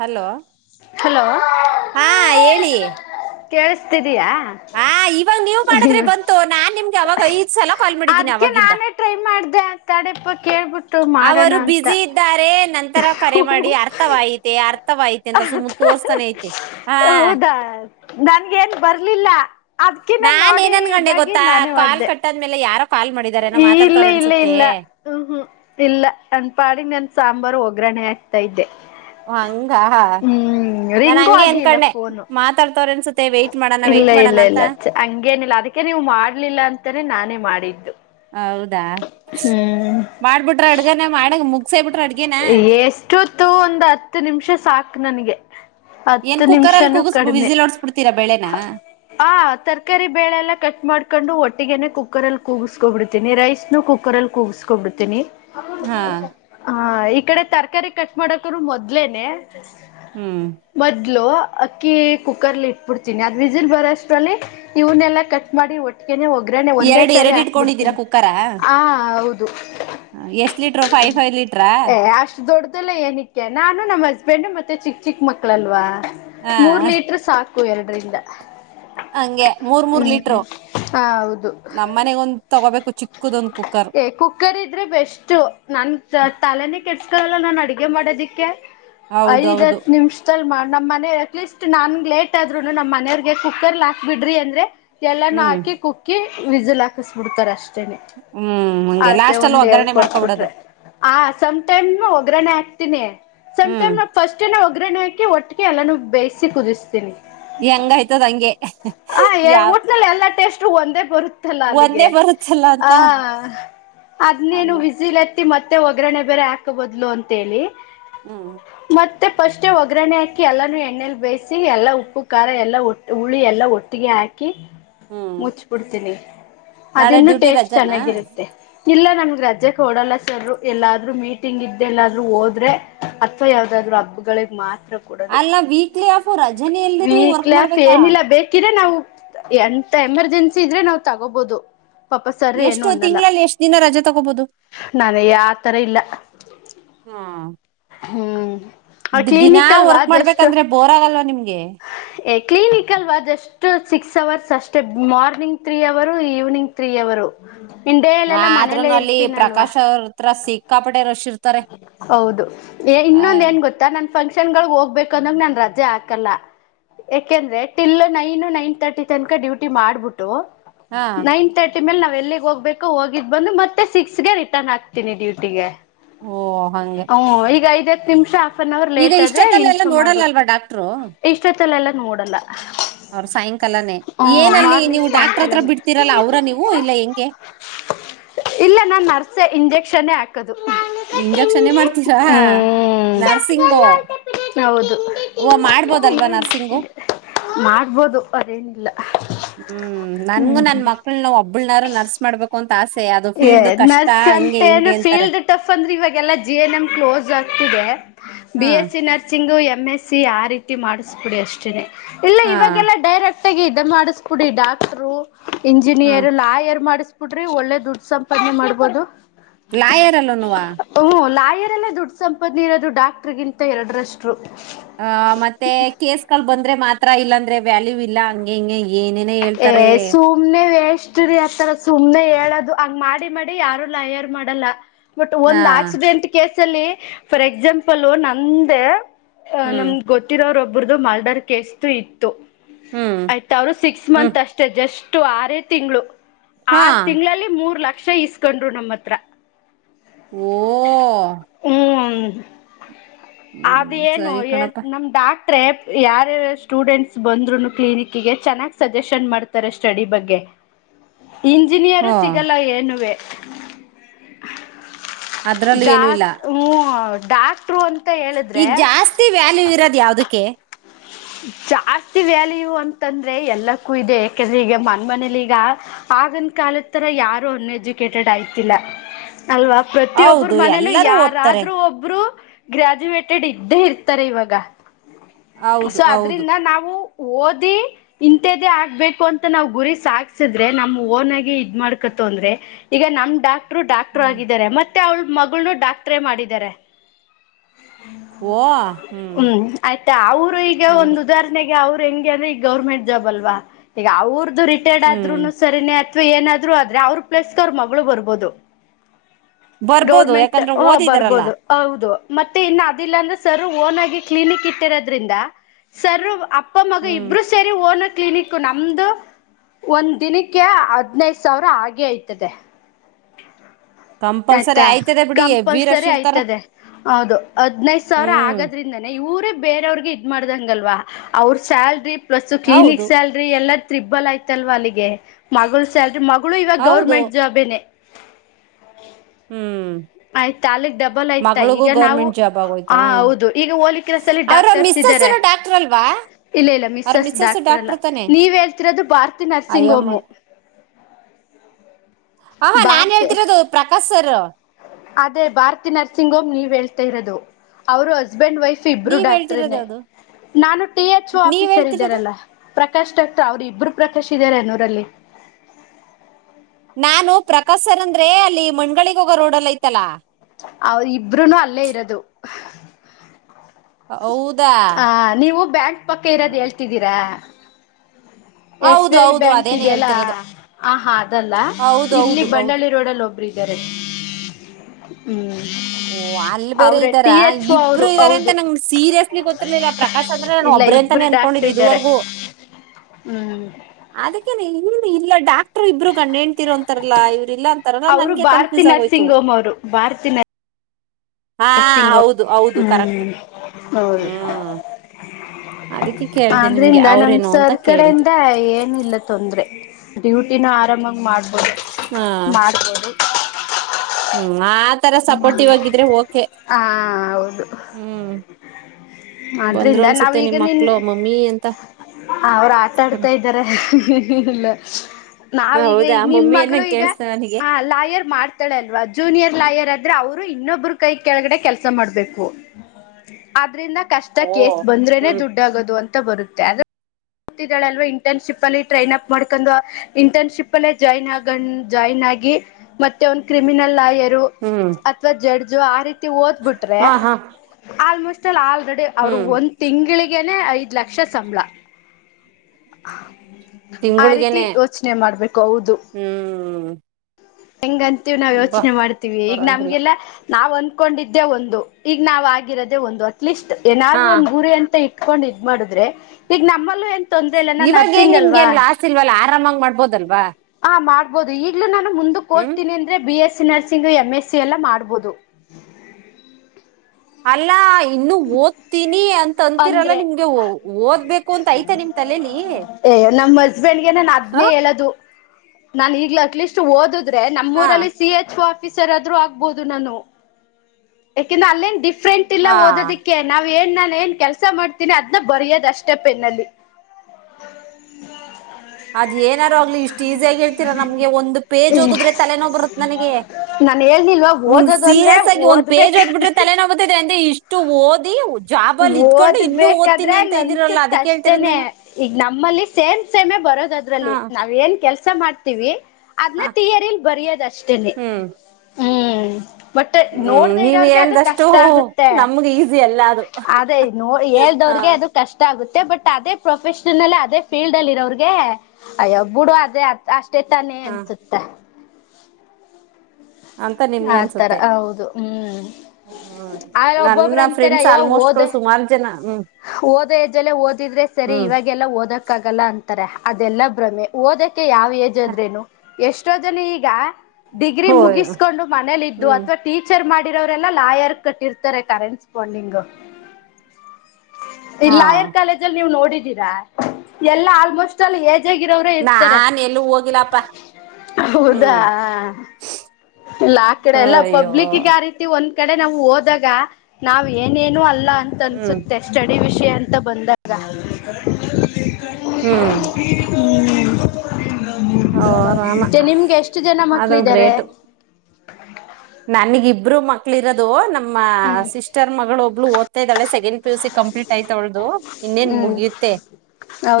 Hello hello ಹಾ ಹೇಳಿ ಕೇೇಳಸ್ತಿದಯಾ ಹಾ ಇವಾಗ ನೀವ್ ಮಾಡಿದ್ರೆ ಬಂತು ನಾನ್ ನಿಮ್ಗೆ ಅವಾಗ ಐದ್ಸಲ ಕಾಲ್ ಮಾಡಿದ್ದೀನಿ ಅದ್ಕ್ಕೆ ಅವಾಗಿಂದ ನಾನೇ ಟ್ರೈ ಮಾಡ್ದೆ ತಡೆಪ್ಪ ಕೇಳ್ಬಟ್ಟ ಅವರು ಬ್ಯುಸಿ ಇದ್ದಾರೆ ನಂತರ ಕರೆ ಮಾಡಿ ಅರ್ಥವಾಯಿತ ಅರ್ಥ ಹಾ [unintelligible] ಹೌದಾ ನನ್ಗೇನ್ ಬರ್ಲಿಲ್ಲ ಅದ್ಕಿನ್ನ ನಾನ್ ನೋಡಿ ಏನ್ ಅನ್ಕೊಂಡೆ ಇದಾಗಿ ಗೊತ್ತಾ ನಾನೇ ಕಾಲ್ ಮಾಡ್ದೆ ಕಟ್ಟಾದ್ಮೇಲೆ ಯಾರೋ ಕಾಲ್ ಮಾಡಿದಾರೆ ನಾ ಈ ಇಲ್ಲ ಮಾತಾಡ್ತವ್ರ ಇಲ್ಲ ಅನ್ಸುತ್ತೆ ಇಲ್ಲ ಹ್ಮ್ ಹ್ಮ್ ಇಲ್ಲ ನನ್ಪಾಡ ನೆನ್ ಸಾಂಬಾರು ಒಗ್ಗರಣೆ ಆಗ್ತಾ ಇದೆ ಹಂಗ ಹಾ ನನ್ ರಿಂಗೂ ಹಂಗೆ ಆಗ್ಲಿಲ್ಲ ಅನ್ಕೊಂಡೆ ಫೋನು ಮಾತಾಡ್ತವ್ರ ಅನ್ಸುತ್ತ ಇಲ್ಲ ಇಲ್ಲ ಇಲ್ಲ ಹಂಗೇನಿಲ್ಲ ಅದಕ್ಕೆ ನೀವು ಮಾಡ್ಲಿಲ್ಲ ಅಂತಾನೇ ನಾನೇ ಮಾಡಿದ್ದು ಹೌದಾ ಹ್ಮ್ ಮಾಡ್ಬಿಟ್ರ ಅಡ್ಗನ ಮಾಡಕ್ ಮುಗಸೇ ಬಿಟ್ರ ಅಡುಗೆ [unintelligible] ಎಷ್ಟೊತ್ತು ಒಂದ್ ಹತ್ತು ನಿಮಿಷ ಸಾಕ್ ನನ್ಗೆ ಏನ್ ಹತ್ತು ಕುಕ್ಕರ್ ಅಲ್ಲಿ ನಿಮಿಷಾನೂ ಕೂಗಿಸ್ ಕಡಿಮೆ ವಿಸಿಲ್ ಹೊಡ್ಸ್ಬಿಡ್ತೀರಾ ಬೆಳೆನಾ ಹ ತರಕಾರಿ ಬೇಳೆ ಎಲ್ಲಾ ಕಟ್ ಮಾಡ್ ಕಕೊಂಡು ಒಟ್ಟಗೇನೆ ಕುಕ್ಕರ್ ಅಲ್ಲಿ ಕೂಗಸಸ್ಕೊ ಬಿಡ್ತೀನಿ ರೈಸ್ನು ಕುಕ್ಕರ್ ಅಲ್ಲಿ ಕೂಗಸ್ಕೊಬಿಡ್ತೀನಿ ಹಾ ಹ ಈ ಕಡೆ ತರಕಾರಿ ಕಟ್ ಮಾಡಕರು ಮೊದ್ಲೇನೆ ಹ್ಮ್ ಲು ಅಕ್ಕಿ ಕುಕ್ಕರ್ಲ್ಲಿ ಇಟ್ಬಿಡ್ತೀನಿ ಅದು ವಿಜರ್ ಬರೋಷ್ಟ್ರಲ್ಲಿ ಇವನ್ನೆಲ್ಲಾ ಕಟ್ ಮಾಡಿ ಒಟ್ಟ [unintelligible] ನೆ ಒಗ್ಗ್ರರಣೆ ಒಂದೇ ಎರಡ್ ಸಾರಿ ಎರಡ್ ಇಟ್ಕೊಂಡಿದ್ದೀರಾ ಹಾಕ್ಬಿಡ್ತೀನಿ ಕುಕ್ಕರಾ ಆ ಹೌದು ಎಷ್ಟ್ ಲೀಟರ್ ಫೈವ್ ಪೈವ್ ಲೀಟರ್ ಏ ಅಷ್ಟು ದೊಡ್ಡ್ದಲ್ಲ ಏನಕ್ಕೆ ನಾನು ನಮ್ಮ್ ಹಸ್ಬೆಂಡ್ ಮತ್ತೆ ಚಿಕ್ಕ ಚಿಕ್ ಮಕ್ಳಲ್ವಾ ಹ ಮೂರ್ ಲೀಟರ್ ಸಾಕು ಎರಡರಿಂದ ಹಂಗೆ ಮೂರ್ ಮೂರ್ ಹ್ಮ್ ಲೀಟ್ರು ಹ ಹೌದು ನಮ್ಮ್ ಮನೆಗ ಒಂದ್ ತಗೋಬೇಕು ಚಿಕ್ಕದೊಂದ್ ಕುಕ್ಕು [unintelligible] ಏ ಕುಕ್ಕರ್ ಇದ್ರೆ ಬೆಸ್ ನನ್ ತಲೆ [unintelligible] [unintelligible] ಮಾಡದಿಕ್ಕೆ ಐದು ಹೌದೌದು ಹತ್ತು ನಿಮಿಷದಲ್ಲಿ ನ [unintelligible] ಅಟ್ಲೀಸ್ಟ್ ನನ್ ಲೇಟ್ ಆದ್ರುನು ನಮ್ಮ ಮನೆಯವಗೆ ಕುಕ್ಕರ್ಲ್ ಹಾಕ್ಬ ಬಿಡ್ರಿ ಅಂದ್ರೆ ಎಲ್ಲಾನ ಹ್ಮ್ ಹಾಕಿ ಕುಕ್ಕಿ ವಿಸಿಲ್ ಹಾಕಿಸ್ಬ ಬಿಡ್ತಾರ ಅಷ್ಟೆ ಹ್ಮ್ ಹಂಗೆ ಅಳ್ತೆ ಲಾಸ್ಟ್ ಅಲ್ಲಿ ಒಂದ್ ಏಳ್ ಒಗ್ಗರಣೆ ಮಾಡ್ಕೊಬಿಡೋದು ಕೊಟ್ಬಟ್ರೆ [unintelligible] ಹ ಸಮ್ ಟೈಮ್ ಒಗ್ಗರಣೆ ಹಾಕ್ತೀನಿ ಹ್ಮ್ ಸಮೈಮ್ ಫಸ್ಟ್ ಒಗರಣೆ ಹಕ್ತ ಒಟ್ಟಿಗೆ ಎಲ್ಲಾನು ಬೇಯಿಸಿ ಕುದಿಸ್ತೀನಿ ಹೆಂಗ ಆಯ್ತದ ಹಂಗೆ ಹಾ ಯಾವ ಊಟ್ನಲ್ಲಿ ಎಲ್ಲಾ ಟೇಸ್ಟ್ ಒಂದೇ ಬರುತ್ತಲ್ಲ ಅಲ್ಲಿಗೆ ಚ್ಚಲ್ಲ ಅಂತ ಆ [unintelligible] ಅದ್ನೇನು ಹಂಗ ಬಿಸಿಲ ಎತ್ತಿ ಮತ್ತೆ ಒಗ್ಗರಣೆ ಬೇರೆ ಹಾಕಬಹದ್ಲು ಅಂತೇಳಿ ಹ್ಮ್ ಮತ್ತ ಫಸ್ಟೇ ಒಗ್ಗರಣೆ ಹಾಕಿ ಎಲ್ಲಾನೂ ಎಣ್ಣೇಲಿ ಬೇಯಿಸಿ ಎಲ್ಲ ಉಪ್ಪು ಖಾರ ಎಲ್ಲ ಒಟ್ಟು ಹುಳಿ ಎಲ್ಲ ಒಟ್ಟಿಗೆ ಹಾಕಿ [unintelligible] ಕಿ ಹ್ಮ್ ಮುಚ್ಬಿಡ್ತೀನಿ ನಾಳೆ ಅದಿನ್ನು ಡ್ಯೂಟಿ ಟೇಸ್ಟ್ ರಜಾನ ಚೆನ್ನಾಗಿರುತ್ತೆ ಇಲ್ಲ ನಮ್ಗ್ ರಜೆೆ ಕೊಡಲ್ಲ ಸರ್ರು ಎಲ್ಲಾದ್ರೂ ಮೀಟಿಂಗ್ ಇದ್ದ ಎಲ್ಲಾದ್ರೂ ಹೋದ್ರೆ ಅಥ್ವಾ ಯಾವ್ದಾದ್ರು ಹಬ್ಬಗಳಿಗೆ ಮಾತ್ರ ಅಲ್ಲ ವೀಕ್ಲಿ ಆಫ್ ರಜಾನೆ [unintelligible] ಎಲ್ರಿ ನೀವು ವೀಕ್ ವರ್ಕ್ ಆಫ್ ಮಾಡ್ಬೇಕಾ ಏನಿಲ್ಲ ಬೇಕಿದ್ರೆ ನಾವು ಎಂತ ಎಮರ್ಜೆನ್ಸಿ ಇದ್ರೆ ನಾವವು ತಗೋಬೋದು ಪಾಪ ಸರ ಏನು ಎಷ್ಟು ಅನ್ನಲ್ಲ ತಿಂಗಳಲ್ಲಿ ಎಷ್ಟ್ ದಿನ ರಜೆ ತಗೋಬಹುದು ನಾನ ಯತರ ಇಲ್ಲ ಹಾ ಹ್ಮ್ ದಿನಾ ವರ್ಕ್ ಮಾಡ್ಬೇಕಂದ್ರೆ ಬೋರ್ ಆಗಲ್ವಾ ನಿಮ್ ಏ ಕ್ಲಿನಿಕ್ ಅಲ್ವಾ ಜಸ್ಟ್ ಸಿಕ್ಸ್ ಅವರ್ಸ್ [unintelligible] ಅಷ್ಟೇ ಮಾರ್ನಿಂಗ್ ತ್ರೀ ಅವರು ಈವ್ನಿಂಗ್ ತ್ರೀ ಅವರು [unintelligible] ನಿಲ್ಲೆಲ್ಲಾ ಮನೇಲ್ಲೇ ಆದ್ರೂನು ಅಲ್ಲಿ ಇರ್ತೀನಲ್ವಾ ಪ್ರಕಾಶ್ ಅವ್ರ ಹತ್ರ ಸಿಕ್ಕಾಪಟ್ಟೆ ರಶ್ ಇರ್ತಾರೆ ಹೌದು ಇನ್ನೊಂದು ಆಯ್ ಏನ್ ಗೊತ್ತಾ ನನ್ ಫಂಕ್ಷನ್ ಗಳಗ್ ಹೋಗ್ಬೇಕು ಅಂದಾಗ ನಾನ್ ರಜೆ ಹಾಕಲ್ಲ ಯಾಕೆಂದ್ರೆ ಟಿಲ್ಲ ನೈನು ನೈನ್ ತರ್ಟಿ ತನಕ ಡ್ಯೂಟಿ ಮಾಡ್ಬಿಟ್ಟು ಹಾ [unintelligible] ನೈನ್ ತರ್ಟಿ ಮತ್ತ ಮೇಲೆ ನಾವ್ ಎಲ್ಲಿಗೆ ಹೋಗ್ಬೇಕು ಹೋಗಿದ್ ಬಂದು ಮತ್ತೆ ಸಿಕ್ಸ್ ಗೆ ರಿಟರ್ನ್ ಆಗ್ತೀನಿ ಡ್ಯೂಟಿಗೆ ಓ ಹಂಗ ಹು ಈಗ ಐದ್ ಹತ್ತು ನಿಮಿಷ ಆ [unintelligible] ಆಫ್ ಅನ್ ಅವರ್ ಈಗ ಲೇಟ್ ಆದ್ರೆ ಇಷ್ಟೊತ್ತಲ್ಲ ಎಲ್ಲ ಇನ್ಫಾರ್ಮ್ ನೋಡಲ್ಲ ಅಲ್ವಾ ಮಾಡ್ಬಿಡ್ತಿ ಡಾಕ್ಟ್ರು ಇಷ್ಟೊತ್ತಲ್ಲ ಎಲ್ಲ ನೋಡಲ್ಲ ಅವ್ರ ಸಾಯಂಕಾಲನೇ ಹ್ಮ ಏನಲ್ಲಿ ಮಾರ್ನಿಂಗ್ ನೀವು ಡಾಕ್ಟರ್ ಹತ್ರ ಸಾಯಂಕಾಲನೆ ಬಿಡ್ತೀರಲ್ಲ ಅವ್ರ ನೀವು ಇಲ್ಲ ಹೆಂಗೆ ಇಲ್ಲ ನಾನ್ ನರ್ಸ ಇಂಜೆಕ್ಷನ್ ಹಾಕದೆ ಇಂಜೆಕ್ಷನ್ ಮಾಡ್ತೀರ ನರ್ಸಿಂಗು ಕೌದು ಲ್ವಾ ನರ್ಸಿಂಗು ಮಾಡ್ಬೋದು ಅವ್ರೇನಿಲ್ಲ ಹ್ಮ್ ನನ್ಗು ನನ್ ಮಕ್ಳನ ಒಬ್ಬಳ್ನಾರು ನರ್ಸ್ ಮಾಡ್ಬೇಕು ಅಂತ ಆಸೆ ಅದು ಏ ಫೀಲ್ಡ್ ಕಷ್ಟ ನರ್ಸ್ ಅಂತ ಹಂಗೆ ಏನು ಹಿಂಗೆ ಅಂತಾರೆ ಫೀಲ್ಡ್ ಇಟ್ಟ ಅಂದ್ರೆ ಇವಾಗೆಲ್ಲ ಜಿ ಎನ್ ಎಂ ಕ್ಲೋಸ್ ಆಗ್ತಿದೆ ಬಿ ಹಾ S C nursing M M S C ಆ ರೀತಿ ಮಾಡಿಸ್ಬಿಡಿ ಅಷ್ಟೇನೆ ಇಲ್ಲ ಹಾ ಇವಾಗೆಲ್ಲ ಡೈರೆಕ್ಟ್ ಟ್ಟ ಇದ ಮಾಡಿಸ್ಬಿಡ್ರಿ ಡಾಕ್ಟ್ರು ಹಾ ಇಂಜಿನಿಯರ್ ಲಾಯರ್ ಮಾಡಿಸಬಿಡ್ರಿ ಒಳ್ಳೆ ದುಡ್ ಸಂಪಾದನೆ ಮಾಡ್ಬೋದು ಲಾಯರ್ ಅಲ್ಲನುವಾ ರಲ್ಲ ದುಡ್ಡು ಸಂಪತ್ತು ನೀ ಇರೋದು ಡಾಕ್ಟ್ರಿಗಿಂತ ಎರಡರಷ್ಟು ಆ ಮತ್ತೆ ಕೇಸ್ಗಳು ಬಂದ್ರೆ ಮಾತ್ರ ಇಲ್ಲಾಂದ್ರೆ ವ್ಯಾಲ್ಯೂ ಇಲ್ಲ ಹಂಗಗೆ ಹಿಂಗೆ ಇಲ್ಲ ಸೋಮನೆ ವೇಸ್ ಷ್ಟೀ ಆತರ ಸುಮ್ನೆ ಹೇಳೋದು ಹಂಗ್ ಮಾಡಿ ಮಾಡಿ ಯಾರು ಲಯರ್ ಮಾಡಲ್ಲ ಬಟ್ ಹಾ ಒಂದ್ ಆಕ್ಸಿಡೆಂಟ್ ಕೇಸ ಅಲ್ಲಿ ಫಾರ್ ಎಕ್ಸಾಂಪಲ್ ನಂದ ಅ ಹ್ಮ್ ನಮ್ಗೆ ಗೊತ್ತಿರೋರ ಒಬ್ರದು ಮಾಲ್ಡಾರ್ ಕೇಸ್್ದು ಇತ್ತು ಹ್ಮ್ ಆಯ್ತ ಅವರು ಸಿಕ್ಸ್ ಹ್ಮ್ ಮಂತ್ ಅಷ್ಟೆ ಜಸ್ಟ್ ಆರೇ ತಿಂಗಳು ಹಾ ಆರು ತಿಂಗಳಲ್ಲಿ ಮೂ ಲಕ್ಷ ಕಕ್ಷ ಇಸ್ಕೊಂಡ್ರು ನಮ್ಮ ಹತ್ರ ಓ ಹ ಹ್ಮ್ ಅದೇಏನು ಸರಿ ಎ ಕಣಪ್ಪ ನಮ ಾಟ್ ೆ ಯಾರಾರ ಸ್ಟೂಡೆಂಟ್ಸ್ ಬಂದ್ರುನು ಕ್ಲಿನಿಕ್ ಗೆ ಚೆನ್ನಾಗ್ ಸಜೆಷನ್ ಮಾಡ್ತಾರೆ ಸ್ಟಡಿ ಬಗ್ಗೆ ಇಂಜಿನಿಯರು ಹ್ಞೂ ಸಿಗಲ್ಲ ಏನುವೆ ಅದ್ರಲ್ಲೂ ಏನು ಇಲ್ಲ ಡಾಕ್ ಹ್ಮ ಡಾಕ್ಟರು ಅಂತ ಹೇಳಿದ್ರೆ ಈಗ ಜಾಸ್ತಿ ವ್ಯಾಲ್ಯೂ ಇರೋದ್ ಯಾವ್ದಕ್ಕೆ ಜಾಸ್ತಿ ವ್ಯಾಲ್ಯೂ ಅಂತಂದ್ರೆ ಎಲ್ಲಕ್ಕೂ ಇದೆ ಯಾಕೆಂದ್ರೆ ಈಗ ಮನ್ ಮನೇಲಿಗ ಆಗನ್ ಕಾಲದ ತರ ಯಾರು ಅನ್ಎಜುಕೇಟೆಡ್ ಆಯ್ತಿಲ್ಲ ಅಲ್ವಾ ಪ್ರತಿಯೊಬ್ಬರು ಹೌದು ಮನೇಲಿ ಎಲ್ಲರೂ ಓದ್ತಾರೆ ಯಾರಾದ್ರರು ಒಬ್ರು ಗ್ರಾಜುಯೇಟೆಡ್ ಇದ್ದೇ ಇರ್ತಾರೆ ಇವಾಗ ಹೌದು ಸೊ ಹೌದು ಅದ್ರಿಂದ ನಾವು ಓದಿ ಇಂತದೇ ಆಗ್ಬೇಕು ಅಂತ ನಾವ್ ಗುರಿ ಸಾಕ್ಸಿದ್ರೆ ನಮ್ ಓನಾಗ ಇದ್ ಮಾಡ್ಕ ಅಂದ್ರೆ ಈಗ ನಮ್ ಡಾಕ್ ಡಾಕ್ಟರ್ ಹ್ಮ್ ಆಗಿದ್ದಾರೆ ಮತ್ತೆ ಅವಳ ಮನು ಡಾಕ್ಟ್ರೇ ಮಾಡಿದ್ದಾರೆ ಓ ಹ್ಮ್ ಆಯ್ತಾ ಅವರು ಈಗ ಒಂದು ಹಂಗೆ ಉದಾಹರಣೆಗೆ ಅವರು ಹೆಂಗೆ ಅಂದ್ರೆ ಈಗ ಗವರ್ಮೆಂಟ್ ಜಾಬ್ ಅಲ್ವಾ ಈಗ ಅವ್ರದದುು ರಿಟೈರ್ಡ್ ಹ್ಮ್ ಆದ್ೂನು ಸರಿನೇ ಅ ಏನಾದ್ರು ಆದ್ರೆ ಅವ್ರರು ಪ್ಲಸ್ ಅವ್ರ ಮಗಳು ಬರ್ಬೋದು ಬರ್ಬೋದು ಗೌರ್ಮೆಂಟ್ ಯಾಕಂದ್ರೆ ಹಾ ಓದಿದಾರಲ್ಲ ಬರ್ಬೋದು ಹೌದು ಮತ್ತೆ ಇನ್ನು ಅದಿಲ್ಲಾಂದ್ರೆ ಸರ್ ಓನ್ ಆಗಿ ಕ್ಲಿನಿಕ್ ಇಟ್ಟಿರೋದ್ರಿಂದ ಸರ್ ಅಪ್ಪ ಮಗ ಹ್ಮ್ ಇಬ್ರು ಸೇರಿ ಓನ ಕ್ಲಿನಿಕ್ ನಮ್ದು ಒಂದ್ ದಿನಕ್ಕೆ ಹದ್ನೈದು ಸಾವಿರ ಆಗೆ ಐ್ತದೆ ಕಂಪಲ್ಸರಿ ಆಯ್ತಾ ಆಯ್ತದೆ ಬಿಡಿ ಎವ್ವಿ ರಶ್ ಕಂಪಲ್ಸರಿ ಇರ್ತಾರೆ ಆಯ್ತದೆ ಹೌದು ಹದ್ಿನೈದು ಸಾವಿರ ಹ್ಮ್ ಆಗೋದ್ರಿಂದನೇ ಇವರೇ ಬೇರವ್ರಿಗೆ ಇದ ಮಾಡ್ದಂಗಲ್ವಾ ಅವ್ರ ಸ್ಯಾಲ್ರಿ ಪ್ಲಸ್ ಕ್ಲಿನಿಕ್ ಹೌದು ಸ್ಯಾಲ್ರಿ ಎಲ್ಲ ತ್ರಿಬ್ಬಲ್ ಆಯ್ತಲ್ವ ಅಲ್ಲಿಗೆ ಮಗಳು ಸ್ಯಾಲ್ರಿ ಮಗಳು ಇವಾಗ ಹೌದು ಗೌರ್ಮೆಂಟ್ ಜಾಬೇನೆ ಹ್ಮ್ ಆಯ್ತಾ ಅಲ್ಲಿಗ್ ಡಬಲ್ ಆಯ್ತಾ ಮಗಳಿಗೂ ಈಗ ನಾವು ಗೌರ್ಮೆಂಟ್ ಜಾಬ್ ಆ ಆಗೋಯ್ತು ಹೌದು ಈಗ ಹೋಕ್ಕೆ ಚಿಕ್ರಸ್ ಅಲ್ಲಿ ಅವ್ರ ಡಾಕ್ಟರ್ಸ್ ಇದ್ದಾರೆ ಮಿಸ್ಸಸ್ನು ಡಾಕ್ಟರ್ ಅಲ್ವಾ ಇಲ್ಲ ಇಲ್ಲ ಅವ್ರ ಮಿಸ್ಸ್ ಮಿಸ್ಸಸ್ ಡಾಕ್ಟರ್ ಅಲ್ಲಾ ತಾನೆ ನೀವ್ ಹೇಳ್ತಿರೋದು ಭಾರತಿ ನರ್ಸಿಂಗ್ ಅಯ್ಯೋ ಹೋಮು ಮತ್ [inaudible] ಅವಾಗ, ನಾನ್ ಭಾರತ್ ಹೇಳ್ತಿರೋದು ಪ್ರಕಾಶ್ ಸರ್ ಅದೇ ಭಾರತಿ ನರ್ಸಿಂಗ್ ಹೋಮ್ ನೀವ್ ಹೇಳ್ತಾ ಇರೋದು. ಅವರು ಹಸ್ಬೆಂಡ್ -ವೈಫ್ ಇಬ್ರು ನೀವ್ ಹೇಳ್ತಿರೋದು ಡಾಕ್ಟ್ರೇನೇ. ಯಾವ್ದು ನಾನು ಟಿ, ಎಚ್, ಒ ನೀವ್ ಆಫೀಸರ್ ಹೇಳ್ತಿರೋದು ಇದ್ದಾರಲ್ಲಾ ಪ್ರಕಾಶ್ ಡಾಕ್ಟರ್ ಅವ್ರ ಇಬ್ಬರು ಪ್ರಕಶಿದಿದ್ದಾರೆನೂರಲ್ಲಿ. ನಾನು ಪ್ರಕಾಶ ಸರ್ ಅಂದ್ರೆ ಅಲ್ಲಿ ಮಂಡ್ಗಳಿಗೋಗ ರೋಡಲ್ಲಿ ಐತಲ್ಲಾ. ಅವ್ರು ಇಬ್ರುನೂಅಲ್ಲೇ ಇರದು. ಹೌದಾ ಹಾ, ನೀವು ಬ್ಯಾಂಕ್ ಪಕ್ಕ ಇರೋದ ಹ್ಮ್. ಹೇಳ್ತಿದ್ದೀರಾ. ಎಸ್, ಬಿ, ಹೌದು ಐ ಹೌದು ಬ್ಯಾಂಕ್ ಅದೇನೆ ಇದೆಯಲ್ಲಾ ಹೇಳ್ತಿರೋದು ಹ ಹಾ, ಅದಲ್ಲ ಹೌದು ಇಲ್ಲಿ ಹೌದು ಹೌದು ಬಂಡಳಿ ರೋಡಲ್ಲಿ ಒಬ್ರ ರೆ [inaudible] ಓಹೋ! ಅಲ್ ಬೇರೆ ಇದ್ದಾರ ಟಿ ಎಚ್ ಓ ಇಬ್ರು ಅವರು ಇದ್ದಾರೆ ಅಂತ ಹೌದು ನಂಗ ಸೀರಿಯಸ್ಲಿ ಗೊತ್ತಿರ್ಲಿಲ್ಲ. ಪ್ರಕಾಶ್ ಅಂದ್ರೆ ಇಲ್ಲ ಒಬ್ಬ್ರೆಂತಾನೆ ಇಬ್ರು ಅನ್ಕೊಂಡಿದು ಡಾಕ್ಟರ್ ಇದ್ದಾರೆ ಇದುವರೆಗೂ [inaudible] ಅದಕ್ಕೇನೆ ನು ಇಲ್ಲ ಡಾಕ್ಟರ್ ಇಬ್ರು ಗಂಡ ಹೆಂಡ್ತಿರ ಅಂತಾರಲ್ಲಾ ಇವ್ರ ಇಲ್ಲ ಅ ಅಂತರಲ್ಲ ಅವರು ನನ್ಗೆ ಭಾರತಿ ಕನ್ಫ್ಯೂಸ್ ಆಗೋಯ್ತು. ನರ್ಸಿಂಗ್ - ನ ಸಿಂಗ ಹೌದು ಕರೆಕ್ಟ್ ಹ್ಮ್ ಅವೌದು ಹ್ಮ್ ಅದಕ್ಕೆ [unintelligible] ಕೇಳ್ದೆ ನಿಮ್ಗೆ ಆದ್ರಿಂದ ನಮ್ ಅವ್ರೇನು ಅಂತ ಸರ್ ಕೇಳಿದ್ದು ಕಡೆಯಿಂದ ಏನಿಲ್ಲ ತೊಂದ್ರೆ. - ಡ್ಯೂಟಿನ ಆರಾಮಾಗ ಮಾಡ್ಬೋದು- ಹಾ ಮಾಡ್ಬೋದು. ಹ್ಮ್, ಆತರ ಸಪೋರ್ಟಿವ್ ಆಗಿದ್ರೆ ಓಕೆ. ಹ ಹೌದು ಹ್ಮ್- ಬಂದ್ರು ಅನ್ಸತ್ತೆ ನಿಮ್ ಮಕ್ಳು ಮಮ್ಮಿ ಅಂತ. ಅವರು ಆಟ ಆಡ್ತಾ ಹ್ಮ್ ಇದ್ದಾರೆ. ಇಲ್ಲ ನಾವೀಗ ಹೌದಾ ಈಗ ನಿನ್ ಮಮ್ಮಿ ಮಗಳು ಅನ್ನಂಗ್ ಈಗ ಕೇಳಿಸ್ತ ನನಗೆ ಆ ಲಾಯರ್ ಮಾಡ್ತಾಳೆ ಅಲ್ವಾ ಜೂನಿಯರ್ ಲಾಯರ್ ಅ ಅವರು ಇನ್ನೊಬ್ಬರು ಕೈ ಕೆಳಗಡೆ ಕೆಲಸ ಮಾಡ್ಬೇಕು. ಆದ್ರಿಂದ ಕಷ್ಟ ಓ ಕೇಸ್ ಬಂದ್ರೆನೆ ಹ್ಮ್ ದುಡ್ಡ ಆಗೋದು ಅಂತ ಬರುತ್ತೆ ‌ಅ್ರ ತಳಲ್ವ ಇಂಟರ್ನ್ಶಿಪ್ ಅಲ್ಲಿ ಟ್ರೈನ್ ಅಪ್ ಮಾಡ್ಕೊಂಡು. ಇಂಟರ್ನ್ಶಿಪ್ ಅಲ್ಲೇ ಜಾಯ್ನ್, ಆಗ ಜಾಯ್ನ್ ಆ ಜಾಯ್ನಾಗಿಮತ್ತೆ ಕ್ರಿಮಿನಲ್ ಲಾಯರ್ ಹ್ಮ್ ಅಥವಾ ಜಡ್ಜು ಆ ರೀತಿ ಓದ್ ಬಿಟ್ರೆ ಹಾ ಹಾ ಆಲ್ಮೋಸ್ಟ್ ಡಿ ಅವರು ಹ್ಮ್ ಒಂದ್ ತಿಂಗಳಿಗೆನೆ ಐದ್ ಲಕ್ಷ ಸಂಬಳ. ಆ ರೀತಿ ತಿಂಗಳಿಗೇನೆ ಯೋಚನೆ ಮಾಡ್ಬೇಕು. ಹೌದು ಹ್ಮ [inaudible] ಹೆಂಗಂತ ನಾವ್ ಯೋಚನೆ ಮಾಡ್ತೀವಿ. ಈಗ ಪರವಾಗಿಲ್ಲ ನಮ್ಗೆಲ್ಲ ನಾವ್ ಅಂದಕೊಂಡಿದ್ದೇ ಒಂದು ಈಗ ನಾವ್ ಆಗಿರೋದೇ ಒಂದು. ಅಟ್ಲೀಸ್ಟ್ ಹಾ ಏನಾದ್ರು ಒಂದ ಗುರಿ ಅಂತ ಇ ಇಟಕೊಂಡ್ ಇದ್ ಮಾಡುದ್ರೆ ಈಗ ನಮ್ಮಲ್ಲೂ ಎ ತೊಂದ್ರೆಇಲ್ಲ ನ ಇವಾಗೇನ್ ನರ್ಸಿಂಗ ಅಲ್ವಾ ನಿಮ್ಗೇನ್ ಲಾಸ್ ಇಲ್ವಲ್ಲ ಆರಾಮಾಗ್ ಮಾಡ್ಬೋದಲ್ವಾ ಮಾಡ ಬಹುದು ಈಗ್ಲೂ ನಾನು ಮುಂದ ಹ್ಮ್ ಓದ್ತೀನಿ ಅಂದ್ರೆ B, S nursing M, SC ಎಲ್ಲ ಮಾಡ್ಬೋದು. ಅಲ್ಲ [inaudible] [unintelligible] ಇನ್ನು ಓದ್ತೀನಿ ಅಂತ ಅಂತಿರಲ್ಲ ಅಂದ್ರೆ ನಿಮ್ಗೆ ಓದ್ಬೇಕು ಅಂತ ಆಯ್ತಾ ನಿಮ್ ತಲೇಲಿ. ನಮ್ ಹಸ್ಬೆಂಡ್ಗೆ ನನು ಅದ್ನೇ ಹೇಳೋದು. ನಾ ಈಗ್ಲ ಅಟ್ಲೀಸ್ಟ್ ಓದ್ರೆ ಹಾ ನಮ್ಊರಲ್ಲಿ ಸಿ, ಎಚ್, ವ ಆಫೀಸರ್ ಆದ್ರೂ ಆಗ್ಬಹುದು. ನಾನು ಯಾಕೆಂದ್ರೆ ಅಲ್ಲೇನ್ ಡಿಫ್ರೆಂಟ್ ಇಲ್ಲ ಹಾ ಓದ ನಾವ್ ಏನ್ ನಾನ ಏನ್ ಕೆಲ್ಸ ಮಾಡ್ತೀನಿ ಅದ್ನ್ನ ಬರಯೋದ ಅಷ್ಟೆ ಪೆನ್ನಲ್ಲಿ. - ಸಾ [unintelligible] ಅದ್ ಏನಾರು ಆಗ್ಲಿ ಇಷ್ಟ್ ಈಸಿಯಾಗಿ ಹೇಳ್ತತಿರಾ, ನಮ್ಗೆ ಒಂದು ಪೇಜ್ ಓದಿದ್ರೆ ತಲೆನೋ ಬರುತ್ ನನಗೆ. ನನ್ನ [inaudible] ಒಂದ್ ಸೀರಿಯಸ್ ಆಗಿ ಒಂದ್ ಪೇಜ್ ಓದ್ಬಿಟ್ರೆ ಓದ್ಬೇಕಾದ್ರೆ ತಲೆನೋಬತೈತ್ರಿ. ಅಂದ್ರ ಇಷ್ಟ ಓದಿ ಜಾಬ್ ಅಲ್ಲಿ ಇದ್ಕೊಂಡು ಇನ್ನೂ ಓದಬೇಕಾದ್ರೆ ಓದ್ತೀನಿ ಅಂತ ಹಂಗ್ ಇದಿರಲ್ಲ ಅನ್ಸತ್ ಅದಕ್ಕೆ ಹೇಳ್ತಿರೋದ್ ಅಷ್ಟೇನೆ ನಾನು ಈಗ ನಮ್ಮಲ್ಲಿ ಸೇಮ್, ಸೇಮೆ ಬರೋದದ್ರಲ್ಲಿ ಹಾ ನಾವ್ ಏನ್ ಕೆಲ್ಸ ಮಾಡ್ತೀವಿ ಹಾ ಅದ್ನ್ನಾತಿಯರಿಯಲ್ ಬರಯೋದ ಅಷ್ಟೇನೆ. ಹ್ಮ್ ಹ್ಮ್ ಬಟ್ ಹ್ಮ್ ನೋಡ್ದ ನೀವ್ ಇರೋರ್ಗೆ ಅದು ಹೇಳ್ದಷ್ಟು ಕಷ್ಟ ಆಗುತ್ತೆ ನಮ್ಗೆ ಈಸಿ ಅಲ್ಲ ಅದು ಅದೇ ನೋ ಹಾ ಹೇಳ್ದವ್ರಗೆ ಅದು ಕಷ್ಟ ಆಗುತ್ತೆ ಬಟ್ ಅದೇ ಪ್ರೊಫೆಷನ್ ಅಲ್ಲಿ ಅದೇ ಫೀಲ್ಡ್ ಅಲ್ಲಿ ಇರೋಗೆ ಅಯ್ಯೋಬ್ ಬಿಡು ಅದೇ ಅಷ್ಟ ಷ್ಟೆ ತಾನೆ ಹಾ ಅನ್ಸುತ್ತಾ ಅಂತ ನಿಮ್ಗ ಆತರ ಅನ್ಸುತ್ತೆ ಹೌದು ಹ್ಮ್ ಹ ಆದ್ರ ನನ್ನ ಒಬ್ಬೊಬ್ರ ಅಂತಾರ ಫ್ರೆಂಡ್ಸ್ ಅಯ್ಯೋ ಆಲ್ಮೋಸ್ಟ್ ಓದೆ ಸುಮಾರು ಜನ ಹ್ಮ್ ಓದೋ ಹೆಲ್ಲ ಓದಿದ್ರೆ ಸರಿ ಹ್ಮ್ ಇವಾಗೆಲ್ಲ ಓದಕ್ಕಾಗಲ್ಲ ಅಂತ ತಾರೆ ಅದೆಲ್ಲ ಭ್ರಮೆ ಓದಕ್ಕೆ ಯಾವ್ ಏಜ್ ಆದ್ರೇನು ಎಷ್ಟೋದಲ್ಲಿ ಈಗ ಡಿಗ್ರಿ ಹೋಯ್ ಮುಗಿಸ್ಕೊಂಡು ಮನೇಲಿ ಇದ್ದು ಹ್ಮ್ ಅಥವಾ ಟೀಚರ್ ಮಾಡಿ ಮಾಡಿರೋರೆಲ್ಲ ಲಾಯರ್ ಕಟ್ಟಿರ್ತಾರೆ ಕರೆನ್ಸ್ ಬಂಡಿಂಗ್ ಈ ಹಾ ಲಾಯರ್ ಕಾಲೇಜ್ ಅಲ್ಲಿ ನೀವು ನೋಡಿದೀರಾ ಎಲ್ಲ ಆಲ್ಮೋಸ್ಟ್ ಅಲ್ಲಿ ರ ಅವರೇ ಇರ್ತಾರೆ ನಾನ್ ಎಲ್ಲೂ ಹೋಗಿಲ್ಲಪ್ಪಾ ಹೌದಾ ಹ್ಮ್ ಇಲ್ಲ ಆ ಕಡೆ ಎಲ್ಲ ಅಯ್ಯೋ ಪಬ್ಲಿಕ್ಗ ಆ ರೀತಿ ಒಂದ್ ಕಡೆ ನಾವು ಹೋದಾಗ ನಾವ್ ಏನೇನು ಅಲ್ಲ ಅಲ್ಲ ಅಂತ ಹ್ಮ್ ಅನ್ಸುತ್ತೆ ಸ್ಟಡಿ ವಿಷಯ ಅಂತ ಬಂದಾಗ ಹ್ಮ್ ಹ್ಮ್ ಓ ರಾಮ ನಿಮ್ಗೆ ಎಷ್ಟು ಜನ ಆದಳು ಮಕ್ಳಾರೆ ಗ್ರೇಟ್ ನನಗ ಇಬ್ರು ಮಕ್ಳ ಇರೋದು ನಮ್ಮ ಹ್ಮ್ ಸಿಸ್ಟರ್ ಮಗಳು ಒಬ್ಳ ಮ್ದಾಳೆ second P U C complete ಆಯ್ತ ಒಳ್ದು ಇನ್ನೇನ್ ಹ್ಮ್ ಮುಗಿಯುತ್ತೆ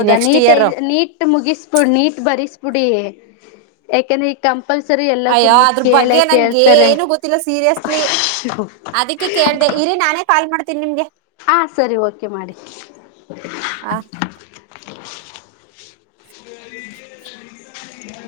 ಈ ನೆಕ್ಸ್ಟ್ ನೀಟ್ ಇಯರ್ ನೀಟ್ ಮುಗಿಸಬಿಡ್ ನೀಟ್ ಬಸ್ಬ ಡಿ ಎಕನ ಕ ಅಯ್ಯೋ ಅದ್ರ ಬಗ್ಗೆ ನನ್ಗೆ ಏನು ಗೊತ್ತಿಲ್ಲ ಸೀರಿಯಸ್ಲಿ ಅದಕ್ಕೆ ಕೇಳ್ದ ಇಲ್ಲಿನಾನೇ ಕಾಲ್ ಮಾಡ್ ಹಾ ಸರಿ ಓಕೆ ಮಾಡಿ ಆ ಹ